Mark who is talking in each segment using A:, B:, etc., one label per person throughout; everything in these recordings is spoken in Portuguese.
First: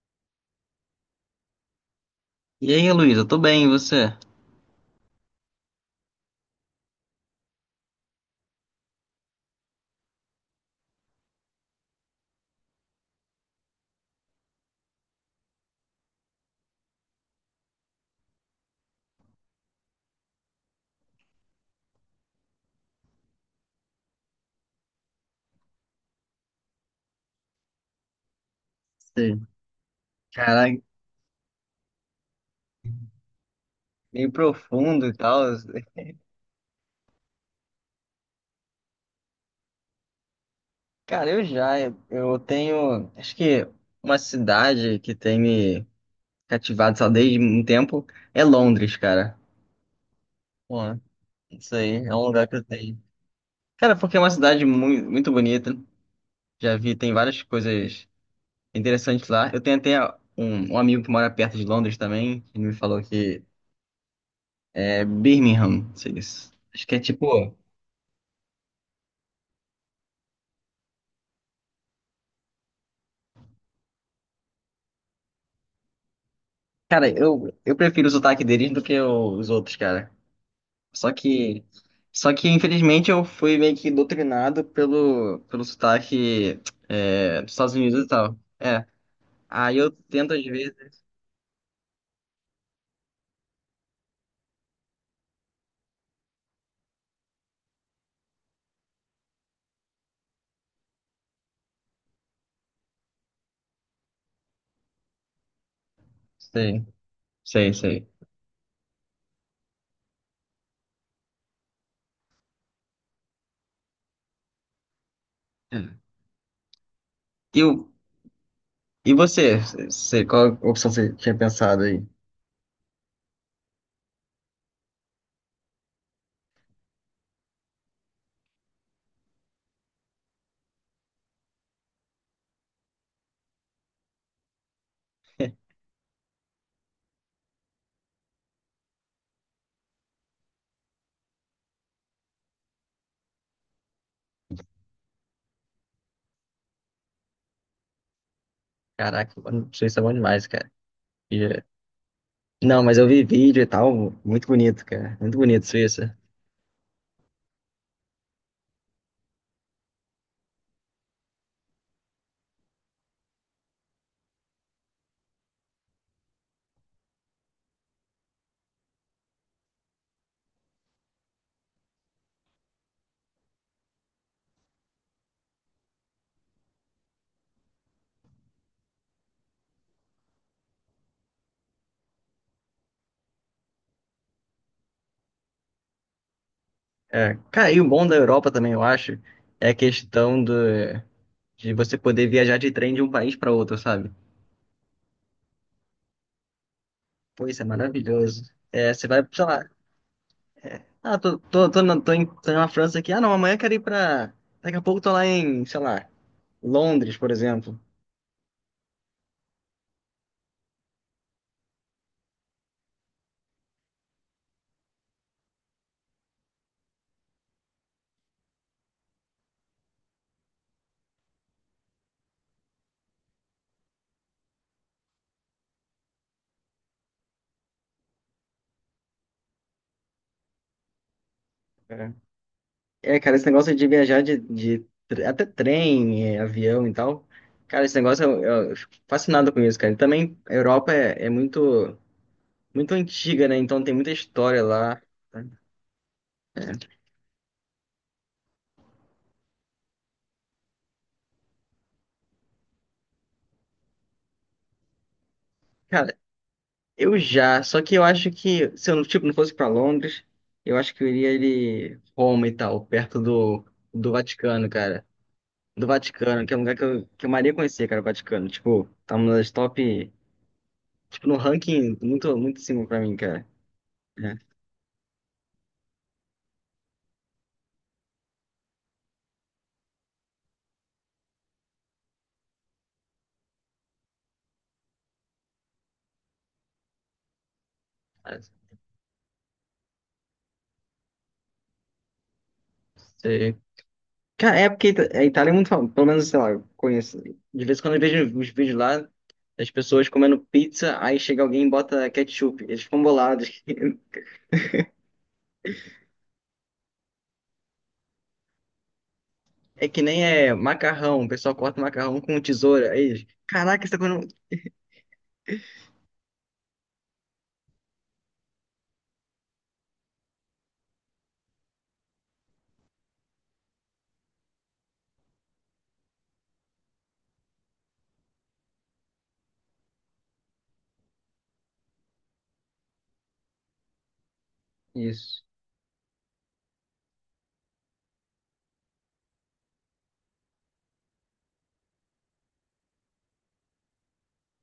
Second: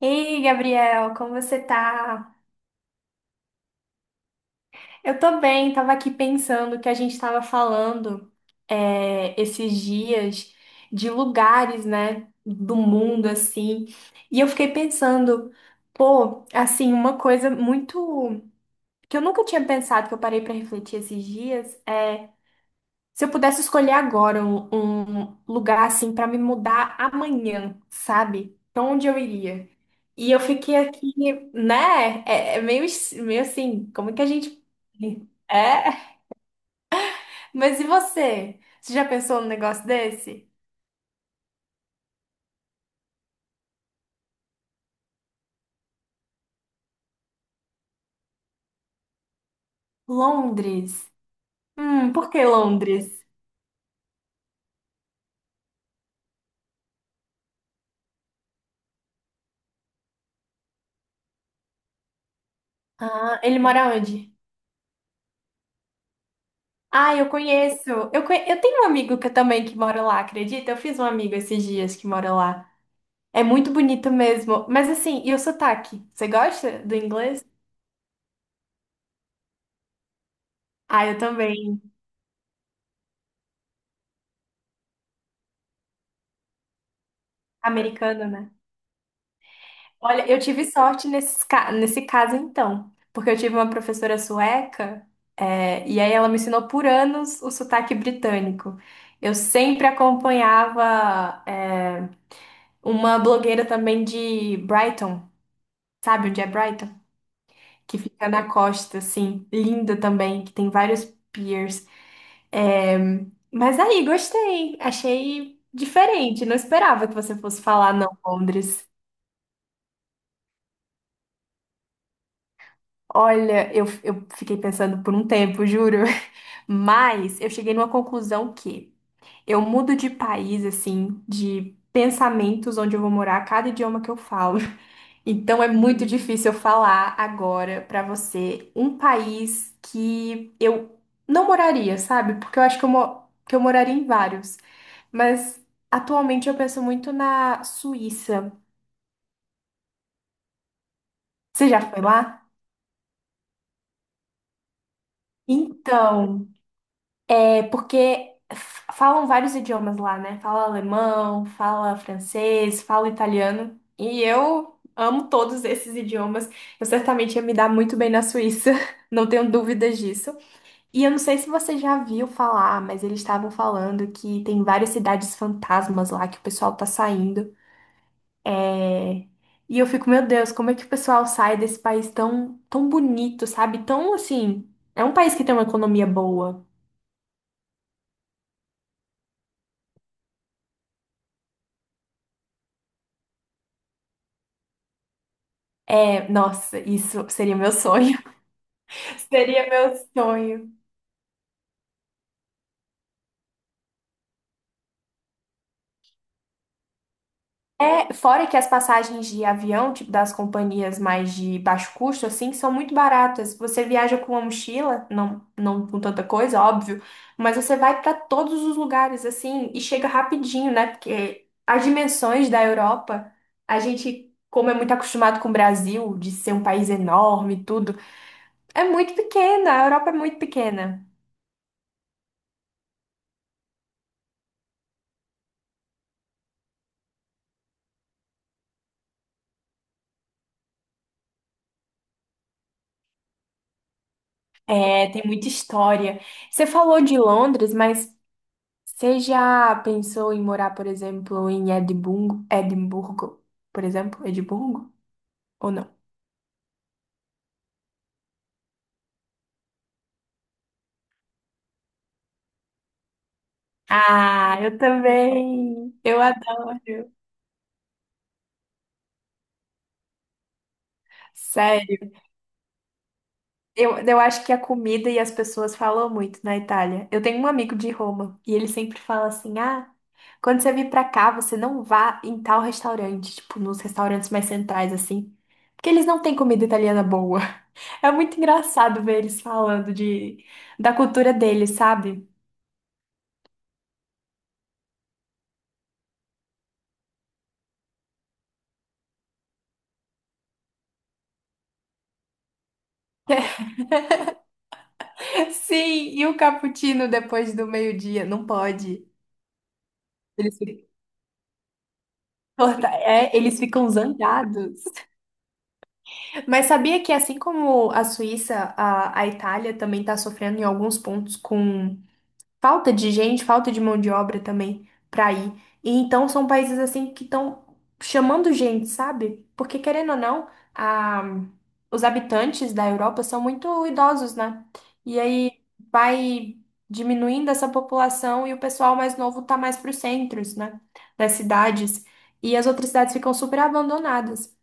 A: Ei, Gabriel, como você tá?
B: E aí, Luísa, tô bem, e você?
A: Eu tô bem, tava aqui pensando que a gente tava falando esses dias de lugares, né, do mundo, assim, e eu fiquei pensando, pô, assim, uma coisa muito que eu nunca tinha pensado, que eu parei pra refletir esses dias. Se eu pudesse escolher agora um lugar assim para me mudar amanhã, sabe? Pra onde eu
B: Sim.
A: iria? E eu fiquei
B: Caraca,
A: aqui, né? É, é meio, meio assim, como é que a
B: meio
A: gente.
B: profundo e tal.
A: É? Mas e você? Você já pensou num negócio desse?
B: Cara, eu tenho, acho que uma cidade que tem me cativado só desde um tempo é Londres, cara. Pô,
A: Londres.
B: isso aí é um
A: Por que
B: lugar que eu tenho.
A: Londres?
B: Cara, porque é uma cidade muito, muito bonita. Já vi, tem várias coisas interessantes lá. Eu tenho até um amigo que mora perto de Londres também, que me falou
A: Ah,
B: que
A: ele mora onde?
B: é Birmingham, não sei isso. Acho que é
A: Ah, eu
B: tipo.
A: conheço. Eu tenho um amigo que eu também que mora lá, acredita? Eu fiz um amigo esses dias que mora lá. É muito bonito mesmo. Mas assim, e o sotaque? Você gosta do
B: Cara,
A: inglês?
B: eu prefiro o sotaque deles do que o- os outros, cara.
A: Ah,
B: Só
A: eu
B: que,
A: também.
B: só que infelizmente eu fui meio que doutrinado pelo, pelo sotaque dos Estados Unidos e
A: Americano,
B: tal.
A: né?
B: Aí eu
A: Olha,
B: tento
A: eu
B: às
A: tive
B: vezes.
A: sorte nesse caso, então. Porque eu tive uma professora sueca, e aí ela me ensinou por anos o sotaque britânico. Eu sempre acompanhava, uma blogueira também de Brighton, sabe onde é
B: Sei,
A: Brighton?
B: sei,
A: Que
B: sei.
A: fica na costa, assim, linda também, que tem vários piers. É, mas aí, gostei. Achei
B: É.
A: diferente. Não esperava que você fosse
B: E, o,
A: falar não, Londres.
B: e você? Você, qual opção você tinha pensado aí?
A: Olha, eu fiquei pensando por um tempo, juro. Mas eu cheguei numa conclusão que eu mudo de país, assim, de pensamentos onde eu vou morar, cada idioma que eu falo. Então é muito difícil eu falar agora pra você um país que eu não moraria, sabe? Porque eu acho que que eu moraria em vários. Mas atualmente eu penso muito na Suíça.
B: Caraca, mano, Suíça é bom demais, cara. E-
A: Você já foi lá?
B: Não, mas eu vi vídeo e tal, muito bonito, cara. Muito bonito, Suíça.
A: Então, é porque falam vários idiomas lá, né? Fala alemão, fala francês, fala italiano. E eu amo todos esses idiomas. Eu certamente ia me dar muito bem na Suíça. Não tenho dúvidas disso. E eu não sei se você já viu falar, mas eles estavam falando que tem várias cidades fantasmas lá que o pessoal tá saindo. É, E eu fico, meu Deus, como é que o pessoal sai desse país tão, tão bonito, sabe? Tão assim. É um país que tem uma economia boa.
B: É, cara, e o bom da Europa também, eu acho, é a questão do. De você poder viajar de trem de um país para outro, sabe?
A: É, nossa, isso
B: Pô,
A: seria
B: isso é
A: meu sonho.
B: maravilhoso. É, você vai, sei
A: Seria
B: lá,
A: meu sonho.
B: ah, tô na, tô, em, tô na França aqui, ah, não, amanhã eu quero ir pra. Daqui a pouco tô lá em, sei lá, Londres, por exemplo.
A: É, fora que as passagens de avião, tipo das companhias mais de baixo custo, assim, são muito baratas. Você viaja com uma mochila, não, não com tanta coisa, óbvio, mas você vai para todos os lugares, assim, e chega rapidinho, né? Porque as dimensões da Europa, a gente, como é muito acostumado com o Brasil, de ser um país enorme e tudo, é muito pequena. A Europa é muito pequena.
B: É. É, cara, esse negócio de viajar de tre- até trem, é, avião e tal. Cara, esse negócio eu fico fascinado com isso, cara. E também a Europa é, é muito, muito antiga, né? Então tem muita história lá.
A: É, tem muita história. Você falou de Londres, mas. Você já pensou em morar, por exemplo, em Edimburgo, por exemplo, Edimburgo? Ou não?
B: Cara, Eu já, só que eu acho que se eu não, tipo, não fosse pra Londres, eu acho que eu iria ele Roma e tal, perto do, do
A: Ah,
B: Vaticano,
A: eu
B: cara. Do
A: também. Eu
B: Vaticano, que é um lugar
A: adoro.
B: que eu maria conhecer, cara, o Vaticano. Tipo, tá uma das top, tipo, no ranking
A: Sério.
B: muito, muito em cima pra mim, cara.
A: Eu
B: É,
A: acho que a comida e as pessoas falam muito na Itália. Eu tenho um amigo de Roma e ele sempre fala assim: ah, quando você vir pra cá, você não vá em tal restaurante, tipo, nos restaurantes mais centrais, assim. Porque eles não têm comida italiana boa. É muito
B: mas,
A: engraçado ver eles falando de, da cultura deles, sabe?
B: sei. Cara, é porque Ita- a Itália é muito famosa, pelo menos, sei lá, eu conheço. De vez em quando eu vejo os vídeos lá das pessoas comendo pizza, aí chega alguém e bota ketchup. Eles ficam bolados.
A: Sim, e o cappuccino depois do meio-dia? Não pode.
B: É que nem é
A: Eles ficam,
B: macarrão, o pessoal corta macarrão com tesoura. Aí, eles,
A: eles
B: caraca,
A: ficam
B: isso tá comendo.
A: zangados. Mas sabia que assim como a Suíça, a Itália também está sofrendo em alguns pontos com falta de gente, falta de mão de obra também para ir. E então são países assim que estão chamando gente, sabe? Porque querendo ou não, a- os habitantes da Europa são muito idosos, né? E
B: Isso.
A: aí vai diminuindo essa população e o pessoal mais novo tá mais para os centros, né? Das cidades. E as outras cidades ficam super abandonadas.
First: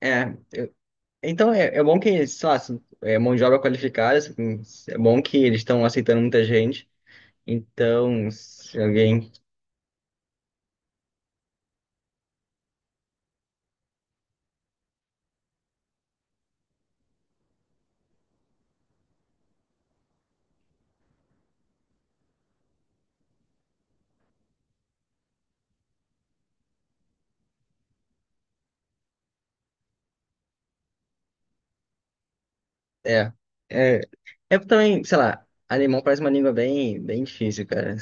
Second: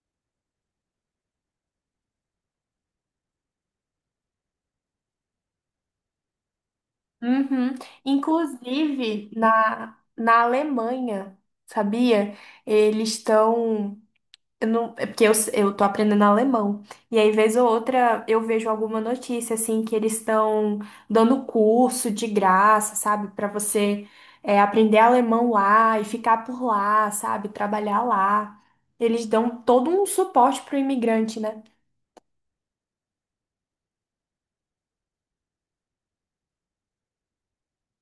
B: É, eu- então é, é bom que, sei lá, se- é mão de obra qualificada, assim, é bom que eles estão aceitando muita gente.
A: Uhum.
B: Então, se
A: Inclusive
B: alguém.
A: na Alemanha, sabia? Eles estão. Eu não, é porque eu tô aprendendo alemão. E aí, vez ou outra, eu vejo alguma notícia, assim, que eles estão dando curso de graça, sabe? Pra você aprender alemão lá e ficar por lá, sabe? Trabalhar lá. Eles dão todo um suporte pro imigrante, né?
B: É, é, é também, sei lá, alemão parece uma língua bem, bem difícil, cara.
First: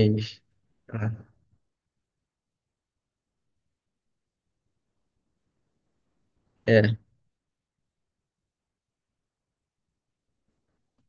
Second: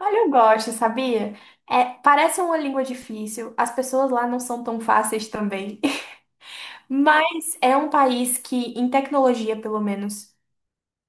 A: Olha, eu gosto, sabia? É, parece uma língua difícil. As pessoas lá não são tão fáceis também.
B: É,
A: Mas é um país que, em tecnologia, pelo menos.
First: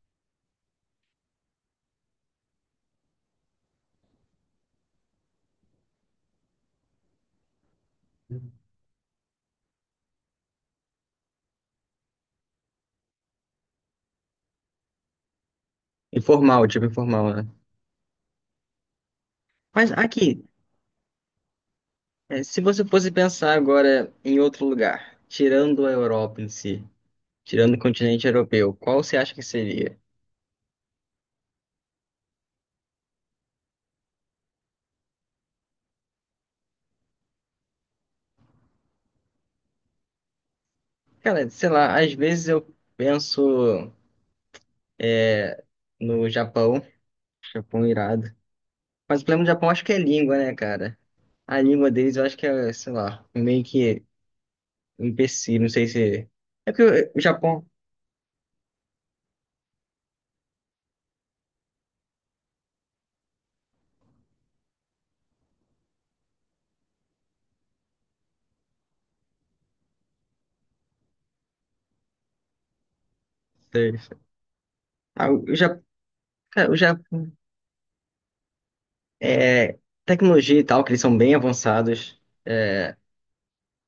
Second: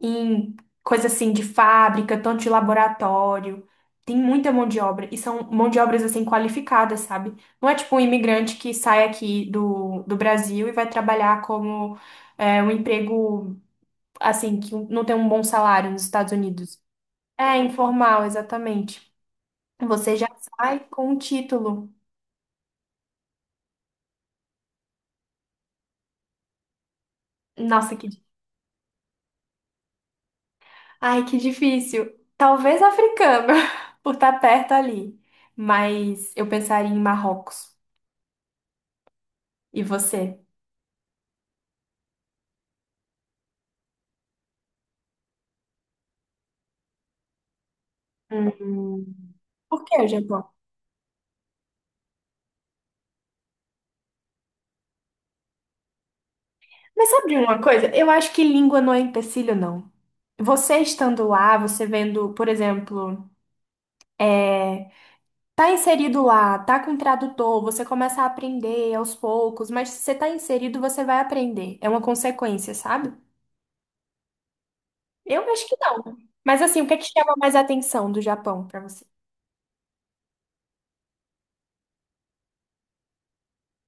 A: Em coisa assim de fábrica, tanto de laboratório. Tem muita mão de obra e são mão de obras assim qualificadas, sabe? Não é tipo um imigrante que sai aqui do Brasil e vai trabalhar como um emprego assim que não tem um bom salário nos Estados
B: informal,
A: Unidos.
B: tipo informal, né?
A: É informal, exatamente.
B: Mas
A: Você já
B: aqui,
A: sai com um título.
B: é, se você fosse pensar agora em outro lugar, tirando a Europa em si. Tirando o
A: Nossa, que
B: continente europeu, qual você acha que seria?
A: ai, que difícil. Talvez africano, por estar perto ali. Mas eu pensaria em Marrocos. E você?
B: Cara, sei lá, às vezes eu penso no Japão, Japão irado.
A: Hum,
B: Mas o problema do Japão
A: por
B: acho que
A: que
B: é
A: o
B: língua,
A: Japão?
B: né, cara? A língua deles eu acho que é, sei lá, meio que um empecilho, não sei se. É porque
A: Mas
B: o
A: sabe de uma
B: Japão.
A: coisa? Eu acho que língua não é empecilho, não. Você estando lá, você vendo, por exemplo, é, tá inserido lá, tá com tradutor, você começa a aprender aos poucos, mas se você tá inserido, você vai aprender. É uma consequência, sabe?
B: Sei. Ah,
A: Eu
B: o
A: acho que
B: Japão.
A: não. Mas
B: Cara, o
A: assim, o que é que
B: Japão.
A: chama mais atenção do Japão pra você?
B: É, tecnologia e tal, que eles são bem avançados. É,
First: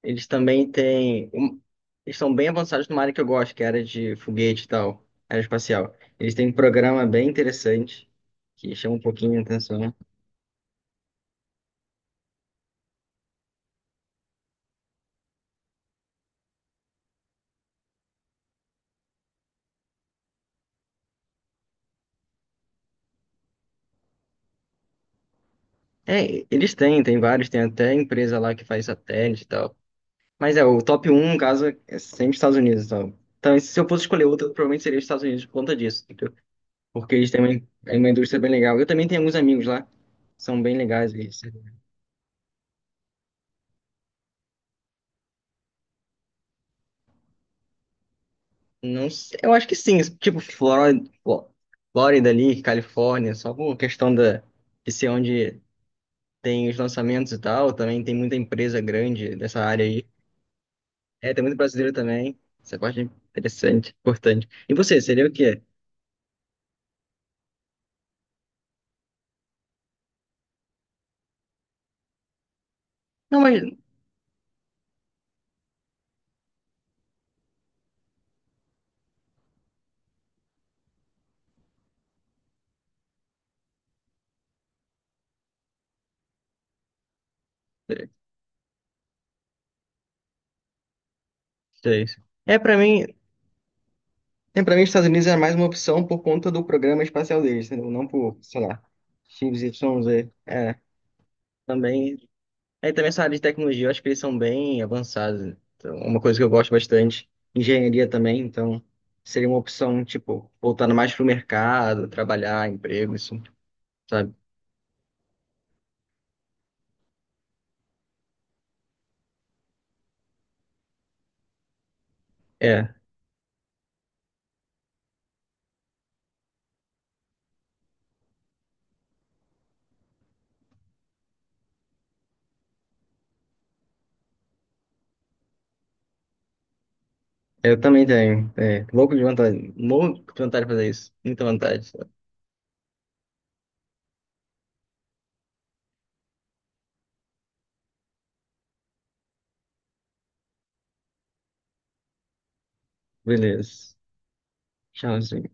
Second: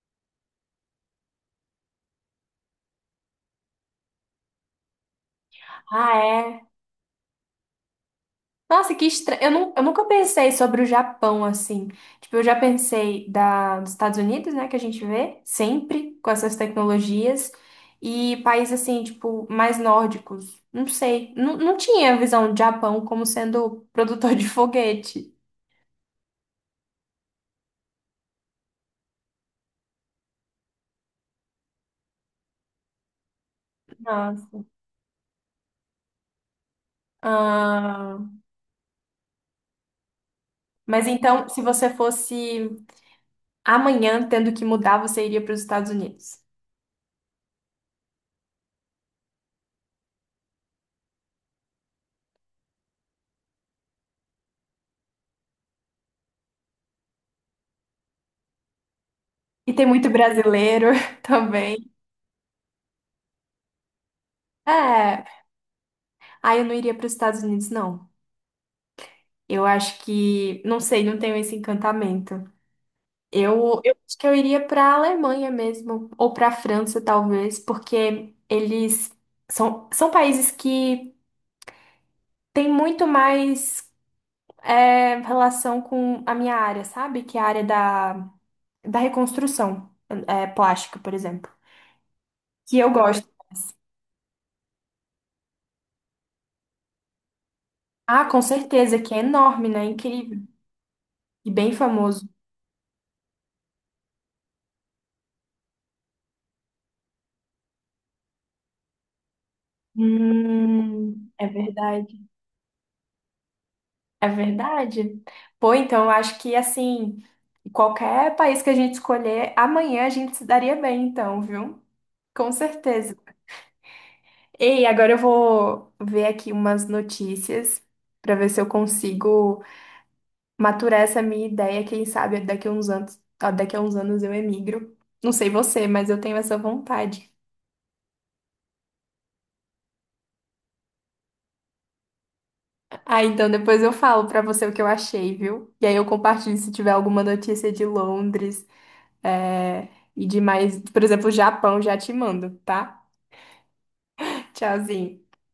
B: Eles também têm. Um- Eles são bem avançados numa área que eu gosto, que é a área de foguete e tal, aeroespacial.
A: Ah,
B: Eles têm um
A: é?
B: programa bem interessante, que chama
A: Nossa,
B: um
A: que
B: pouquinho a
A: estranho.
B: atenção.
A: Eu
B: Né?
A: nunca pensei sobre o Japão assim. Tipo, eu já pensei dos Estados Unidos, né, que a gente vê sempre com essas tecnologias, e países assim, tipo, mais nórdicos. Não sei. Não, não tinha a visão do Japão como sendo produtor de foguete.
B: É, eles têm, tem vários, tem até empresa lá que faz satélite e tal. Mas é, o top um no caso, é sempre os Estados Unidos e tal. Então, se eu fosse escolher outro,
A: Nossa.
B: provavelmente seria os Estados Unidos por conta disso, entendeu? Porque eles têm uma, é uma
A: Ah,
B: indústria bem legal. Eu também tenho alguns amigos lá, são bem
A: mas
B: legais. Eles-
A: então, se você fosse amanhã tendo que mudar, você iria para os Estados Unidos.
B: Não sei, eu acho que sim, tipo Flórida, Fló- Flórida ali, Califórnia, só por questão da, de ser onde tem os lançamentos e tal, também tem muita empresa grande dessa
A: E
B: área
A: tem
B: aí.
A: muito brasileiro
B: É, tem muito
A: também.
B: brasileiro também, essa parte é interessante, importante. E você, seria
A: É.
B: o quê?
A: Ah, eu não iria para os Estados Unidos, não. Eu acho que, não sei, não tenho esse encantamento.
B: Não, mas...
A: Eu acho que eu iria para a Alemanha mesmo, ou para a França, talvez, porque eles são países que têm muito mais relação com a minha área, sabe? Que é a área da reconstrução plástica, por exemplo.
B: Sei. É, pra
A: Que eu
B: mim,
A: gosto.
B: é, pra mim os Estados Unidos é mais uma opção por conta do programa espacial deles, entendeu? Não
A: Ah,
B: por,
A: com
B: sei lá,
A: certeza, que é enorme, né?
B: XYZ.
A: Incrível.
B: É,
A: E bem famoso.
B: também Aí também essa área de tecnologia, eu acho que eles são bem avançados. Né? Então, é uma coisa que eu gosto bastante. Engenharia também, então seria uma opção, tipo, voltando mais pro
A: É
B: mercado,
A: verdade.
B: trabalhar, emprego, isso,
A: É
B: sabe?
A: verdade. Pô, então eu acho que assim, qualquer país que a gente escolher, amanhã a gente se daria bem, então, viu? Com
B: É,
A: certeza. Ei, agora eu vou ver aqui umas notícias para ver se eu consigo maturar essa minha ideia. Quem sabe daqui a uns anos, ó, daqui a uns anos eu emigro. Não sei você, mas eu tenho essa vontade.
B: eu também tenho. É, louco de vontade de fazer isso. Muita vontade.
A: Ah, então depois eu falo para você o que eu achei, viu? E aí eu compartilho se tiver alguma notícia de Londres. É, e de mais, por exemplo, Japão, já te mando, tá?
B: Beleza.
A: Tchauzinho.
B: Tchauzinho.